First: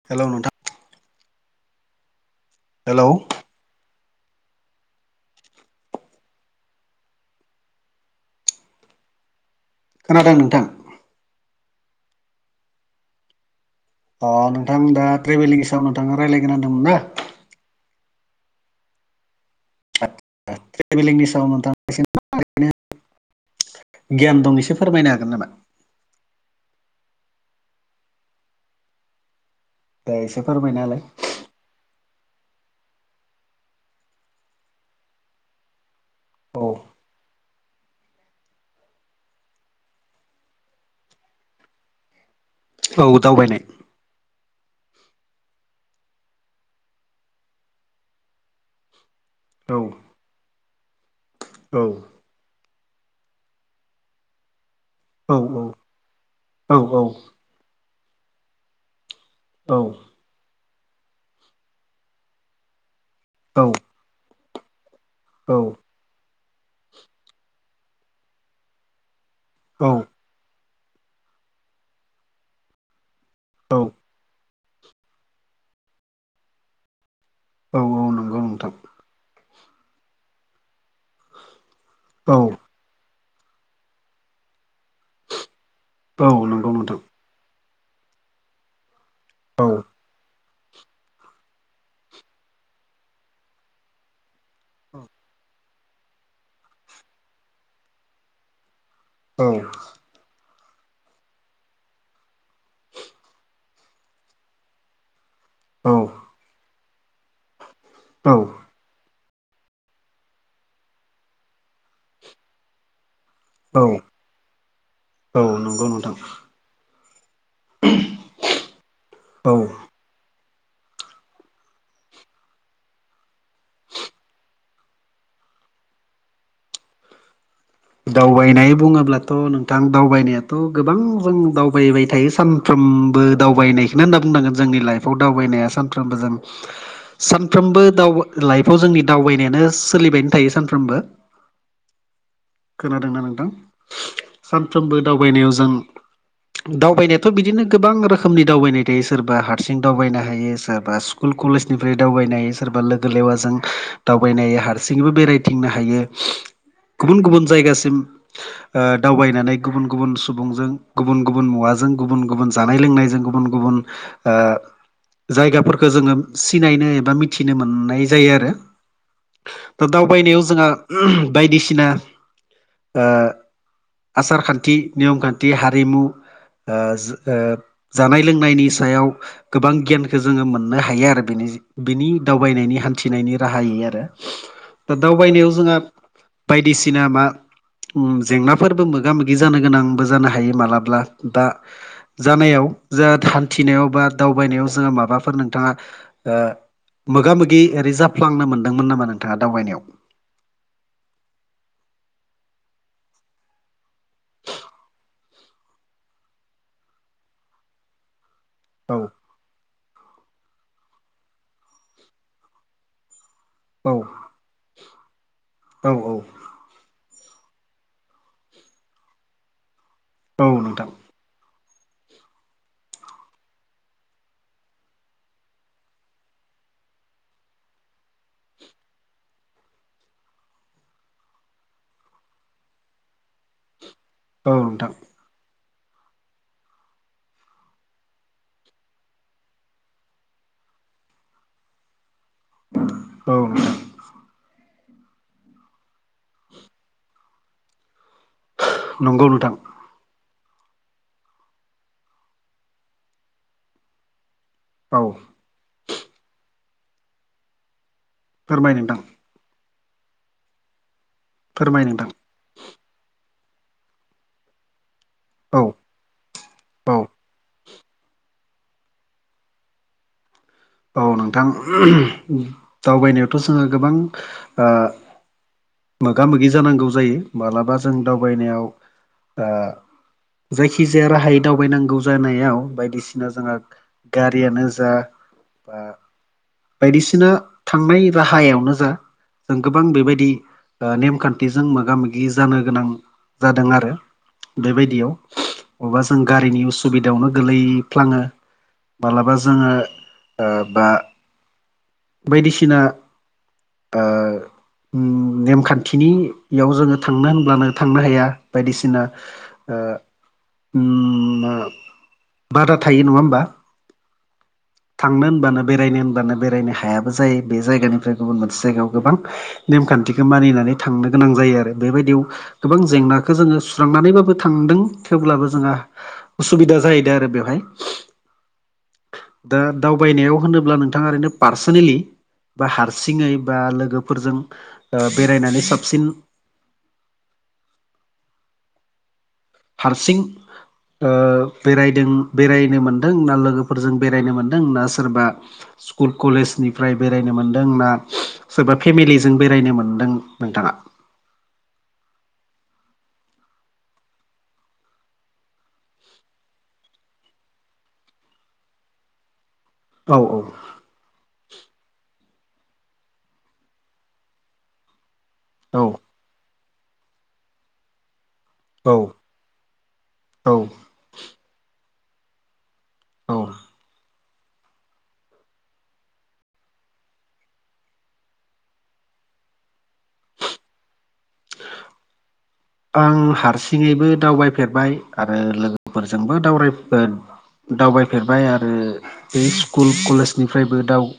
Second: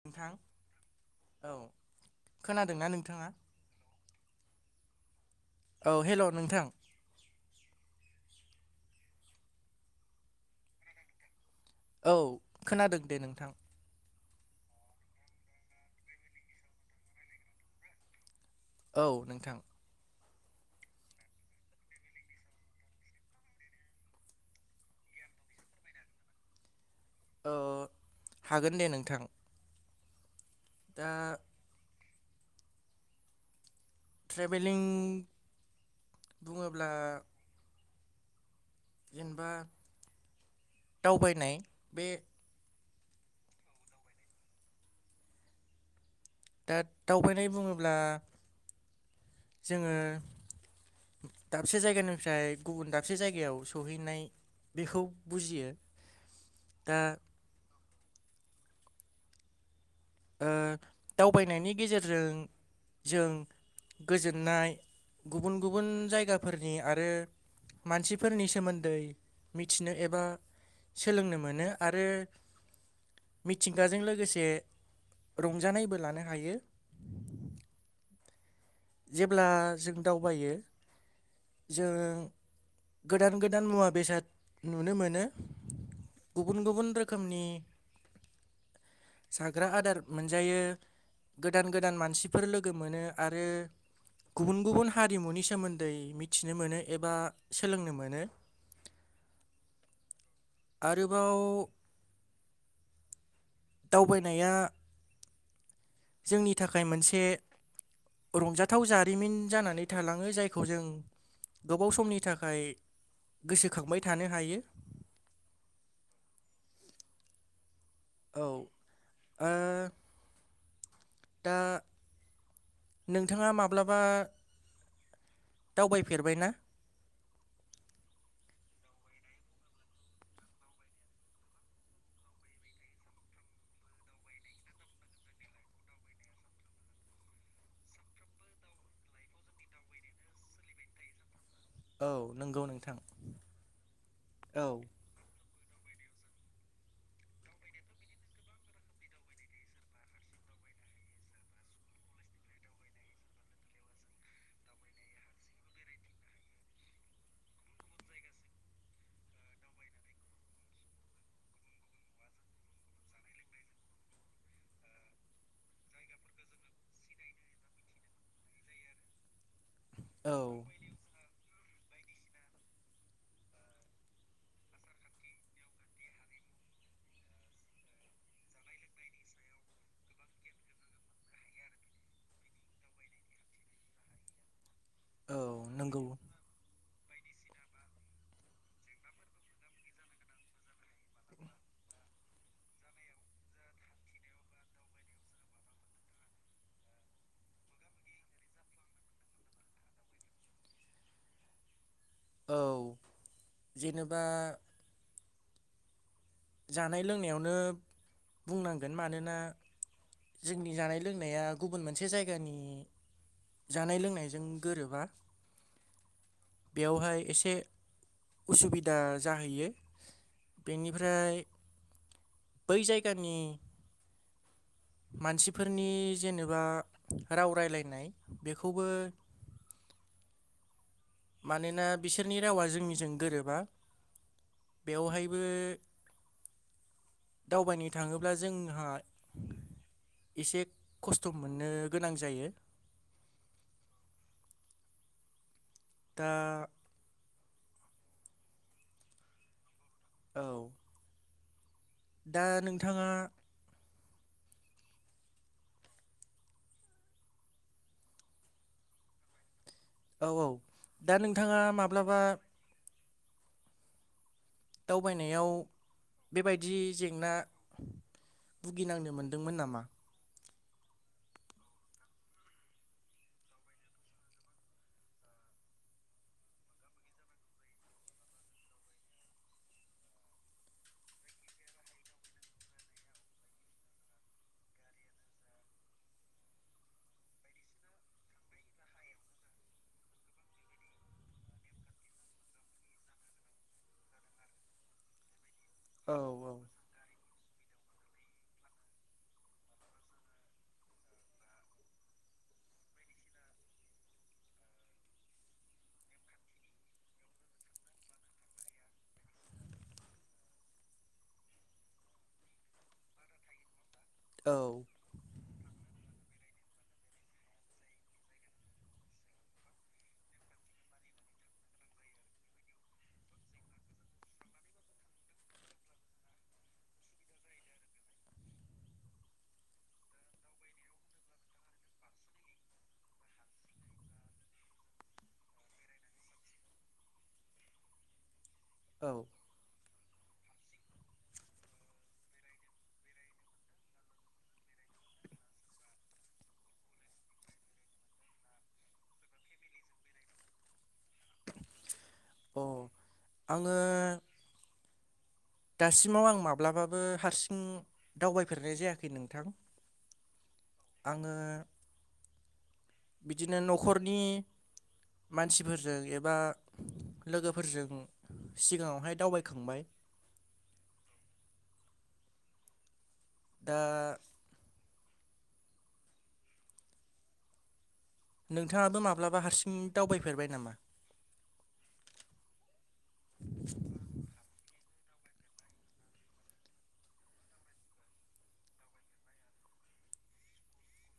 नोंथां औ खोनादोंना हेलौ नोंथाङा औ हेल' नोंथां खोनादों नोंथां औ खोनादों दे नोंथां अ नोंथां दा ट्रेभेलिंनि सायाव नोंथाङा रायज्लायगोन होनदोंमोनब्ला औ नोंथां ना ट्रेभेलिंनि सायाव नोंथां [unintelligible] गियान दं एसे फोरमायनो हागोन नामा अ हागोन दे नोंथां दे एसे फोरमायना होलाय दा ट्रेभेलिं औ बुङोब्ला जेनेबा दावबायनाय बे औ दावबायनाय दा दावबायनाय बुङोब्ला औ जोङो दाबसे औ जायगानिफ्राय गुबुन दाबसे जायगायाव सहैनाय बेखौ औ बुजियो औ दा औ दावबायनायनि गेजेरजों जों औ गोजोननाय औ गुबुन गुबुन जायगा फोरनि आरो मानसिफोरनि सोमोन्दै मिथिनो एबा सोलोंनो मोनो आरो मिथिंगाजों लोगोसे रंजानायबो लानो हायो। औ औ नंगौ नोंथां जेब्ला जों दावबायो जों औ गोदान गोदान मुवा बेसाद नुनो मोनो औ गुबुन नंगौ गुबुन नोंथां रोखोम रोखोमनि औ जाग्रा आदार मोनजायो गोदान गोदान मानसिफोर लोगो मोनो आरो गुबुन गुबुन हारिमुनि सोमोन्दै मिथिनो मोनो एबा सोलोंनो मोनो औ आरोबाव दावबायनाया औ जोंनि थाखाय मोनसे रंजा थाव जारिमिन जानानै थालाङो जायखौ जों गोबाव समनि थाखाय औ गोसोखांबाय थानो हायो औ नंगौ नोंथां औ औ दा नोंथाङा माब्लाबा दावबायफेरबाय ना? दावबायनाय बुङोब्लाथ' नोंथां दावबायनायाथ' गोबां जों दावबायबाय थायो सान सानफ्रोमबो दावबायनायखौनो होनना बुंनांगोन जोंनि लाइफआव दावबायनाया सानफ्रोमबो जों सानफ्रोमबो दाव लाइफआव जोंनि दावबायनायानो सोलिबायनो थायो सानफ्रोमबो औ नंगौ नोंथां खोनादोंना नोंदों नोंथां औ सानफ्रोमबो दावबायनायाव जों दावबायनायाथ' बिदिनो गोबां रोखोमनि दावबायनाय थायो सोरबा हारसिं दावबायनो हायो सोरबा स्कुल कलेजनिफ्राय दावबायनाय सोरबा लोगो लेवाजों दावबायनाय हारसिङैबो बेरायथिंनो हायो। गुबुन गुबुन जायगासिम ओ दावबायनानै गुबुन गुबुन सुबुंजों गुबुन गुबुन मुवाजों गुबुन गुबुन जानाय लोंनायजों गुबुन गुबुन गुबुन ओ जायगाफोरखौ जोङो सिनायनो एबा मिथिनो मोननाय जायो आरो दा औ दावबायनायाव जोंहा बायदिसिना आसार खान्थि नियम खान्थि हारिमु ओ ओ जानाय लोंनायनि सायाव गोबां गियानखौ जोङो मोननो हायो आरो बेनि बिनि दावबायनायनि हान्थिनायनि राहायै आरो दा औ दावबायनायाव जोंहा नंगौ बायदिसिना मा उम जेंनाफोरबो मोगा मोगि जानो गोनांबो जानो हायो मालाब्ला दा जानायाव जा हान्थिनायाव बा दावबायनायाव जोङो माबाफोर नोंथाङा ओ मोगा मोगि ओरै जाफ्लांनो मोनदोंमोन नामा नोंथाङा दावबायनायाव औ जेनेबा जानाय लोंनायावनो बुंनांगोन औ मानोना जोंनि जानाय लोंनाया गुबुन मोनसे जायगानि जानाय लोंनायजों गोरोबा औ-औ। बेयावहाय एसे उसुबिदा जाहैयो। औ नोंथां बेनिफ्राय बै जायगानि मानसिफोरनि जेनेबा राव रायलायनाय बेखौबो मानोना बिसोरनि रावा जोंनिजों गोरोबा। औ नोंथां बेवहायबो दावबायनो थाङोब्ला जोंहा एसे खस्थ' मोननो गोनां जायो। औ [inaudible] दा। नंगौ नोंथां। औ। दा नोंथाङा औ फोरमाय नोंथां। औ-औ दा नोंथाङा फोरमाय नोंथां माब्लाबा दावबायनायाव औ बेबायदि औ जेंना भुगिनांनो मोन्दोंमोन नामा? औ नोंथां [unintelligible] दावबायनायावथ' जोङो गोबां ओ मोगा मोगि जानांगौ जायो मालाबा जों दावबायनायाव ओ जायखिजाया राहायै दावबायनांगौ जानायाव बायदिसिना जोंहा गारियानो जा बा-बायदिसिना थांनाय राहायावनो जा जों गोबां बेबायदि ओ नेमखान्थिजों मोगा मोगि जानो गोनां जादों आरो बेबायदियाव [inaudible] अबेबा औ जों औ गारिनि उसुबिदायावनो गोलैफ्लाङो मालाबा जोङो ओ बा बायदिसिना ओ उम नेमखान्थिनि याव जोङो थांनो होनब्लानो थांनो हाया बायदिसिना। ओ उम बादा थायो नङा होमबा। औ। थांनो होनबानो बेरायनो होनबानो बेरायनो हायाबो जायो बे जायगानिफ्राय गुबुन मोनसे जायगायाव गोबां नेमखान्थिखो मानिनानै थांनो गोनां जायो आरो बेबायदियाव गोबां जेंनाखो जोङो सुस्रांनानैबाबो थांदों थेवब्लाबो जोंहा उसुबिदा जाहैदो आरो बेवहाय। दा दावबायनायाव होनोब्ला नोंथाङा ओरैनो पार्सनेलि बा हारसिङै बा लोगोफोरजों ओ बेरायनानै साबसिन औ हारसिं ओ बेरायदों बेरायनो मोनदों ना लोगोफोरजों बेरायनो मोन दों ना सोरबा स्क कुल कलेजनिफ्राय बेरायनो मोनदों ना सोरबा फेमिलिजों बेरायनो मोनदों नोंथाङा? अ आङो दासिमाव आं माब्लाबाबो हारसिं दावबायफेरनाय जायाखै नोंथां। औ-औ। आङो बिदिनो न'खरनि औ मानसिफोरजों एबा लोगोफोरजों सिगाङावहाय दावबायखांबाय। औ। औ। दा नोंथाङाबो माब्लाबा हारसिं दावबायफेरबाय नामा? [inaudible] आं हारसिङैबो दावबायफेरबाय आरो लोगोफोरजोंबो दाव दावबायफेरबाय आरो बे स्कुल कलेजनिफ्रायबो दाउ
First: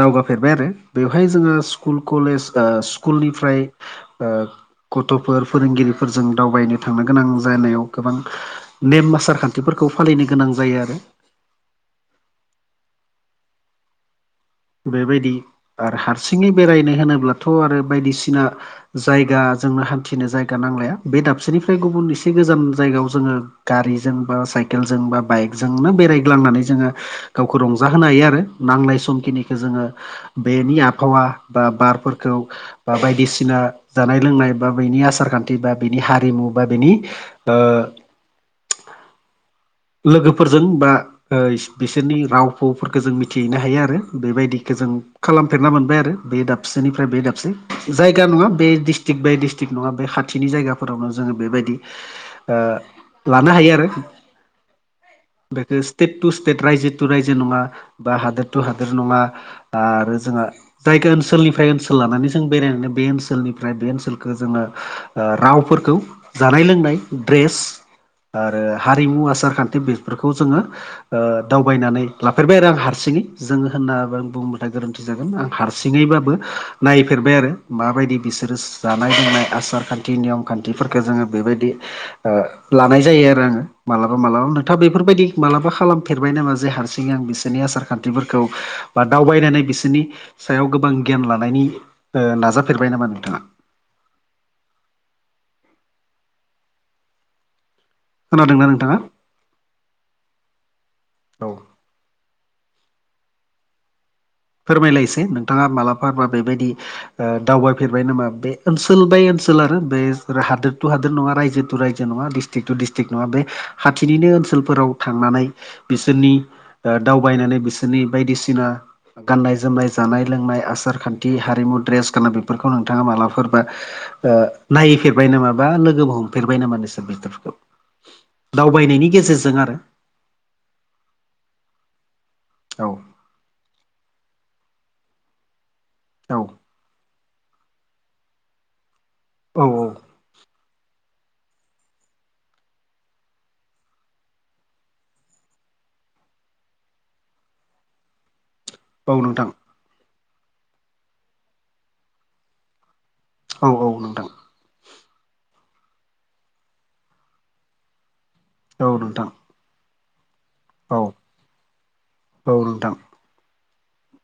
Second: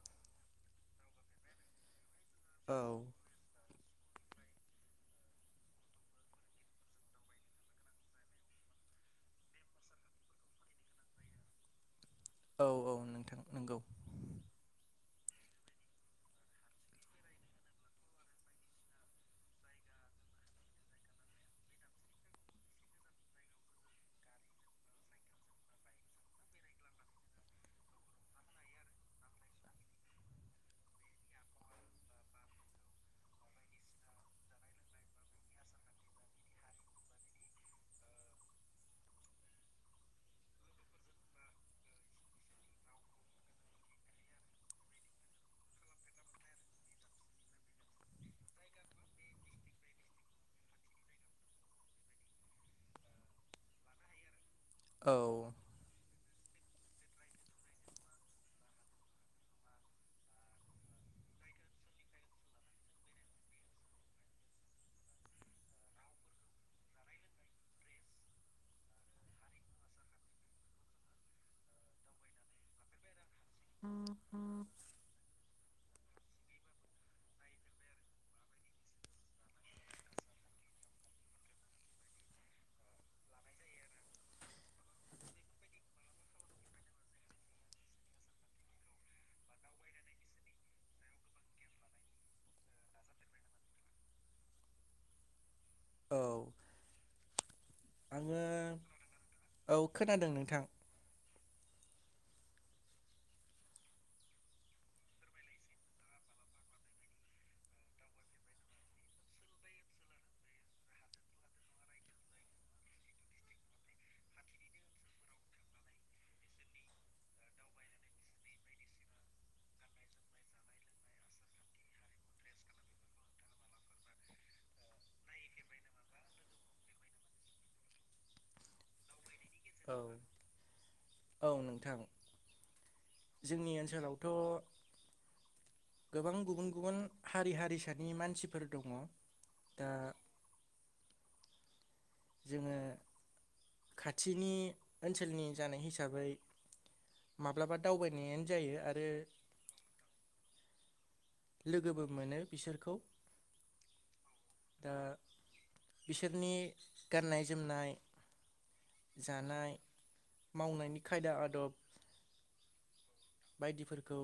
दावगाफेरबाय आरो बेवहाय जोङहा स्कुल कलेज औ स्कुलनिफ्राय गथ'फोर फोरोंगिरिफोरजों दावबायनो थांनो गोनां जानायाव गोबां नेम आसार खान्थिफोरखौ फालिनो गोनां जायो आरो औ औ नोंथां नोंगौ बेबायदि आरो हारसिङै बेरायनो होनोब्लाथ' आरो बायदिसिना जायगा जोंनो हान्थिनो जायगा नांलाया बे दाबसेनिफ्राय गुबुन एसे गोजान जायगायाव जोङो। गारिजों बा साइकेलजों बा बाइकजोंनो बेरायग्लांनानै जोङो। गावखौ रंजा होनो हायो आरो नांलाय समखिनि बेखौ जोङो बेनि आबहावा बा बारफोरखौ बा बायदिसिना जानाय लोंनाय बा बेनि आसार खान्थि बा बेनि हारिमु बा बेनि ओ लोगोफोरजों बा बिसोरनि राव फावफोरखौ जों मिथिहैनो हायो आरो बेबायदिखौ जों खालामफेरना मोनबाय आरो बे दाबसेनिफ्राय बे दाबसे जायगा नङा बे डिस्ट्रिक्ट बाय स्ट्रिक नङा बे खाथिनि जायगाफोरावनो जोङो बेबायदि लानो हायो आरो। औ बे स्टेट टु स्टेट रायजो टु रायजो नङा बा हादोर टु हादोर नङा आरो जोंहा जायगा ओनसोलनिफ्राय ओनसोल लानानै जों बेरायनानै बे ओनसोलनिफ्राय बे ओनसोलखौ जोङो रावफोरखौ जानाय लोंनाय द्रेस आरो हारिमु आसार खान्थि बेफोरखौ जोङो दावबायनानै लाफेरबाय आरो आं हारसिङै जोङो होनना बुंङोबाथाय गोरोन्थि जागोन हारसिङैबाबो नायफेरबाय आरो माबायदि बिसोरो जानाय लोंनाय आसार खान्थि नियम खान्थिफोरखौ जोङो बेबायदि लानाय जायो आरो आङो मालाबा मालाबा नोंथाङा बेफोरबायदि मालाबा खालामफेरबाय नामा जे हारसिङै आं बिसोरनि आसार खान्थिफोरखौ बा दावबायनानै बिसोरनि सायाव गोबां गियान लानायनि नाजाफेरबाय नामा नोंथाङा? औ आङो खोनादोंना नोंथाङा औ खोनादों नोंथां औ फोरमायलायसै नोंथाङा मालाबा बा बेबायदि दावबायफेरबाय नामा बे ओनसोल बाय ओनसोल आरो बे हादोर टु हादोर नङा रायजो टु रायजो नङा डिस्ट्रिक् टु डस्ट्रिक नङा बे खााथिनिनो ओनसोलफोराव थांनानै बिसोरनि दावबायनानै बिसोरनि बायदिसिना गाननाय जोमनाय जानाय लोंनाय आसार खान्थि हारिमु ड्रेस गानना बेफोरखौ नोंथाङा मालाफोरबा नायफेरबाय नामा बा लोगो हमफेरबाय नामा नोंसोर बिफोरखौ? दावबायनायनि गेजेरजों औ औ नोंथां। औ जोंनि ओनसोलावथ' गोबां औ गुबुन गुबुन हारि हारिसानि मानसिफोर दङ औ दा जोङो खाथिनि ओनसोलनि जानाय हिसाबै माब्लाबा दावबायनायानो जायो आरो औ नोंथां आरो लोगोबो मोनो बिसोरखौ औ औ नोंथां दा बिसोरनि गाननाय जोमनाय औ नोंथां जानाय मावनायनि औ खायदा आदब औ नोंथां बायदिफोरखौ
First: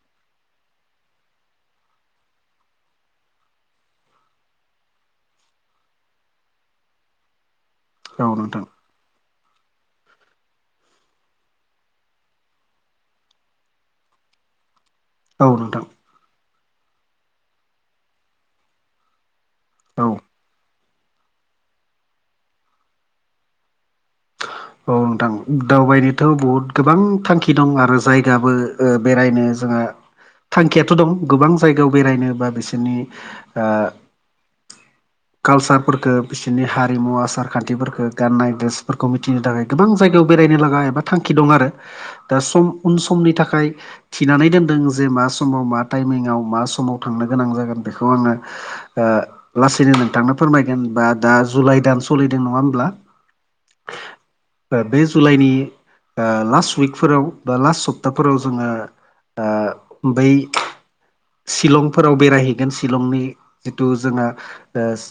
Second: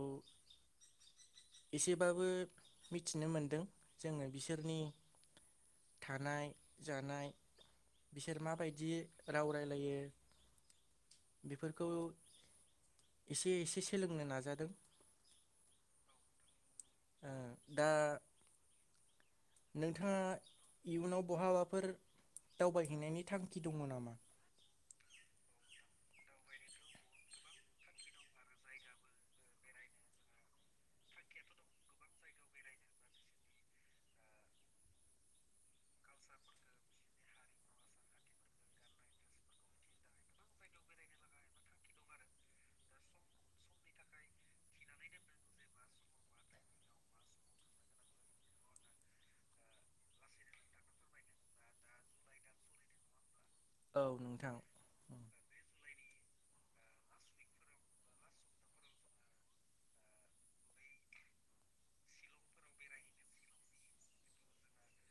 एसेबाबो मिथिनो मोनदों जोङो बिसोरनि थानाय जानाय औ बिसोर नोंथां माबायदि राव रायलायो बेफोरखौ एसे एसे सोलोंनो नाजादों औ नोंथां ओ दा औ नोंथाङा इयुनाव बहाबाफोर दावबायहैनायनि थांखि दङ नामा? [unintelligible] औ नोंथां दावबायनोथ' बहुद गोबां थांखि दं आरो जायगाबो ओ बेरायनो जोंहा थांखियाथ' दं गोबां जायगायाव बेरायनो बा बिसोरनि ओ कालचारफोखौ बिसोरनि हारिमु आसार खान्थिफोरखौ गाननाय ड्रेस फोरखौ मिथिनो थाखाय गोबां जायगायाव बेरायनो लागा एबा थांखि दं आरो दा सम उन समनि थाखाय थिनानै दोनदों जे मा समाव मा टाइमिंआव मा समाव थांनो गोनां जागोन बेखौ आङो ओ लासैनो नोंथांनो फोरमायगोना बा दा जुलाइ दान सोलिदों नङा होमब्ला औ नोंथां बे जुलाइनि ओ लास्ट उइकफोराव बा लास्ट सप्ताफोराव जोङो ओ बै शिलंफोराव बेरायहैगोन शिलंनि जिथु जोंना एस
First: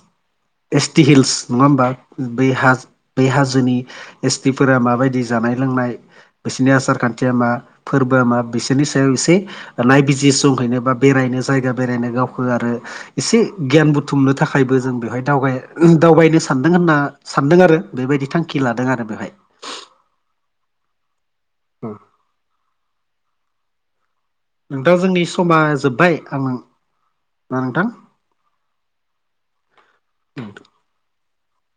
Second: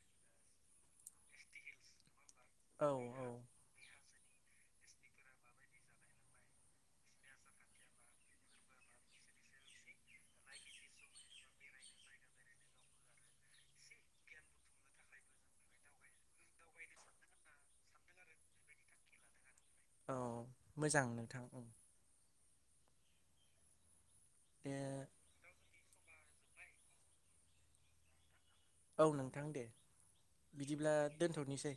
एस टि हिल्स नङा होमबा हा औ औ बै हाजोनि एस टिफोरा माबायदि जानाय लोंनाय बिसोरनि आसार खान्थिया मा फोरबोआ मा बिसोरनि सायाव एसे नायबिजि सुंखायनो बा बेरायनो जायगा बेरायनो गावखौ आरो एसे गियान बुथुमनो थाखायबो जों बेहाय दाव दावबायनो सान सानदों होनना सानदों आरो बेबायदि थांखि लादों आरो बेवहाय औ मोजां नोंथां औ ओम दे नोंथां जोंनि समा जोब्बाय आं ना नोंथां औ नोंथां दे बिदिब्ला दोनथ'नोसै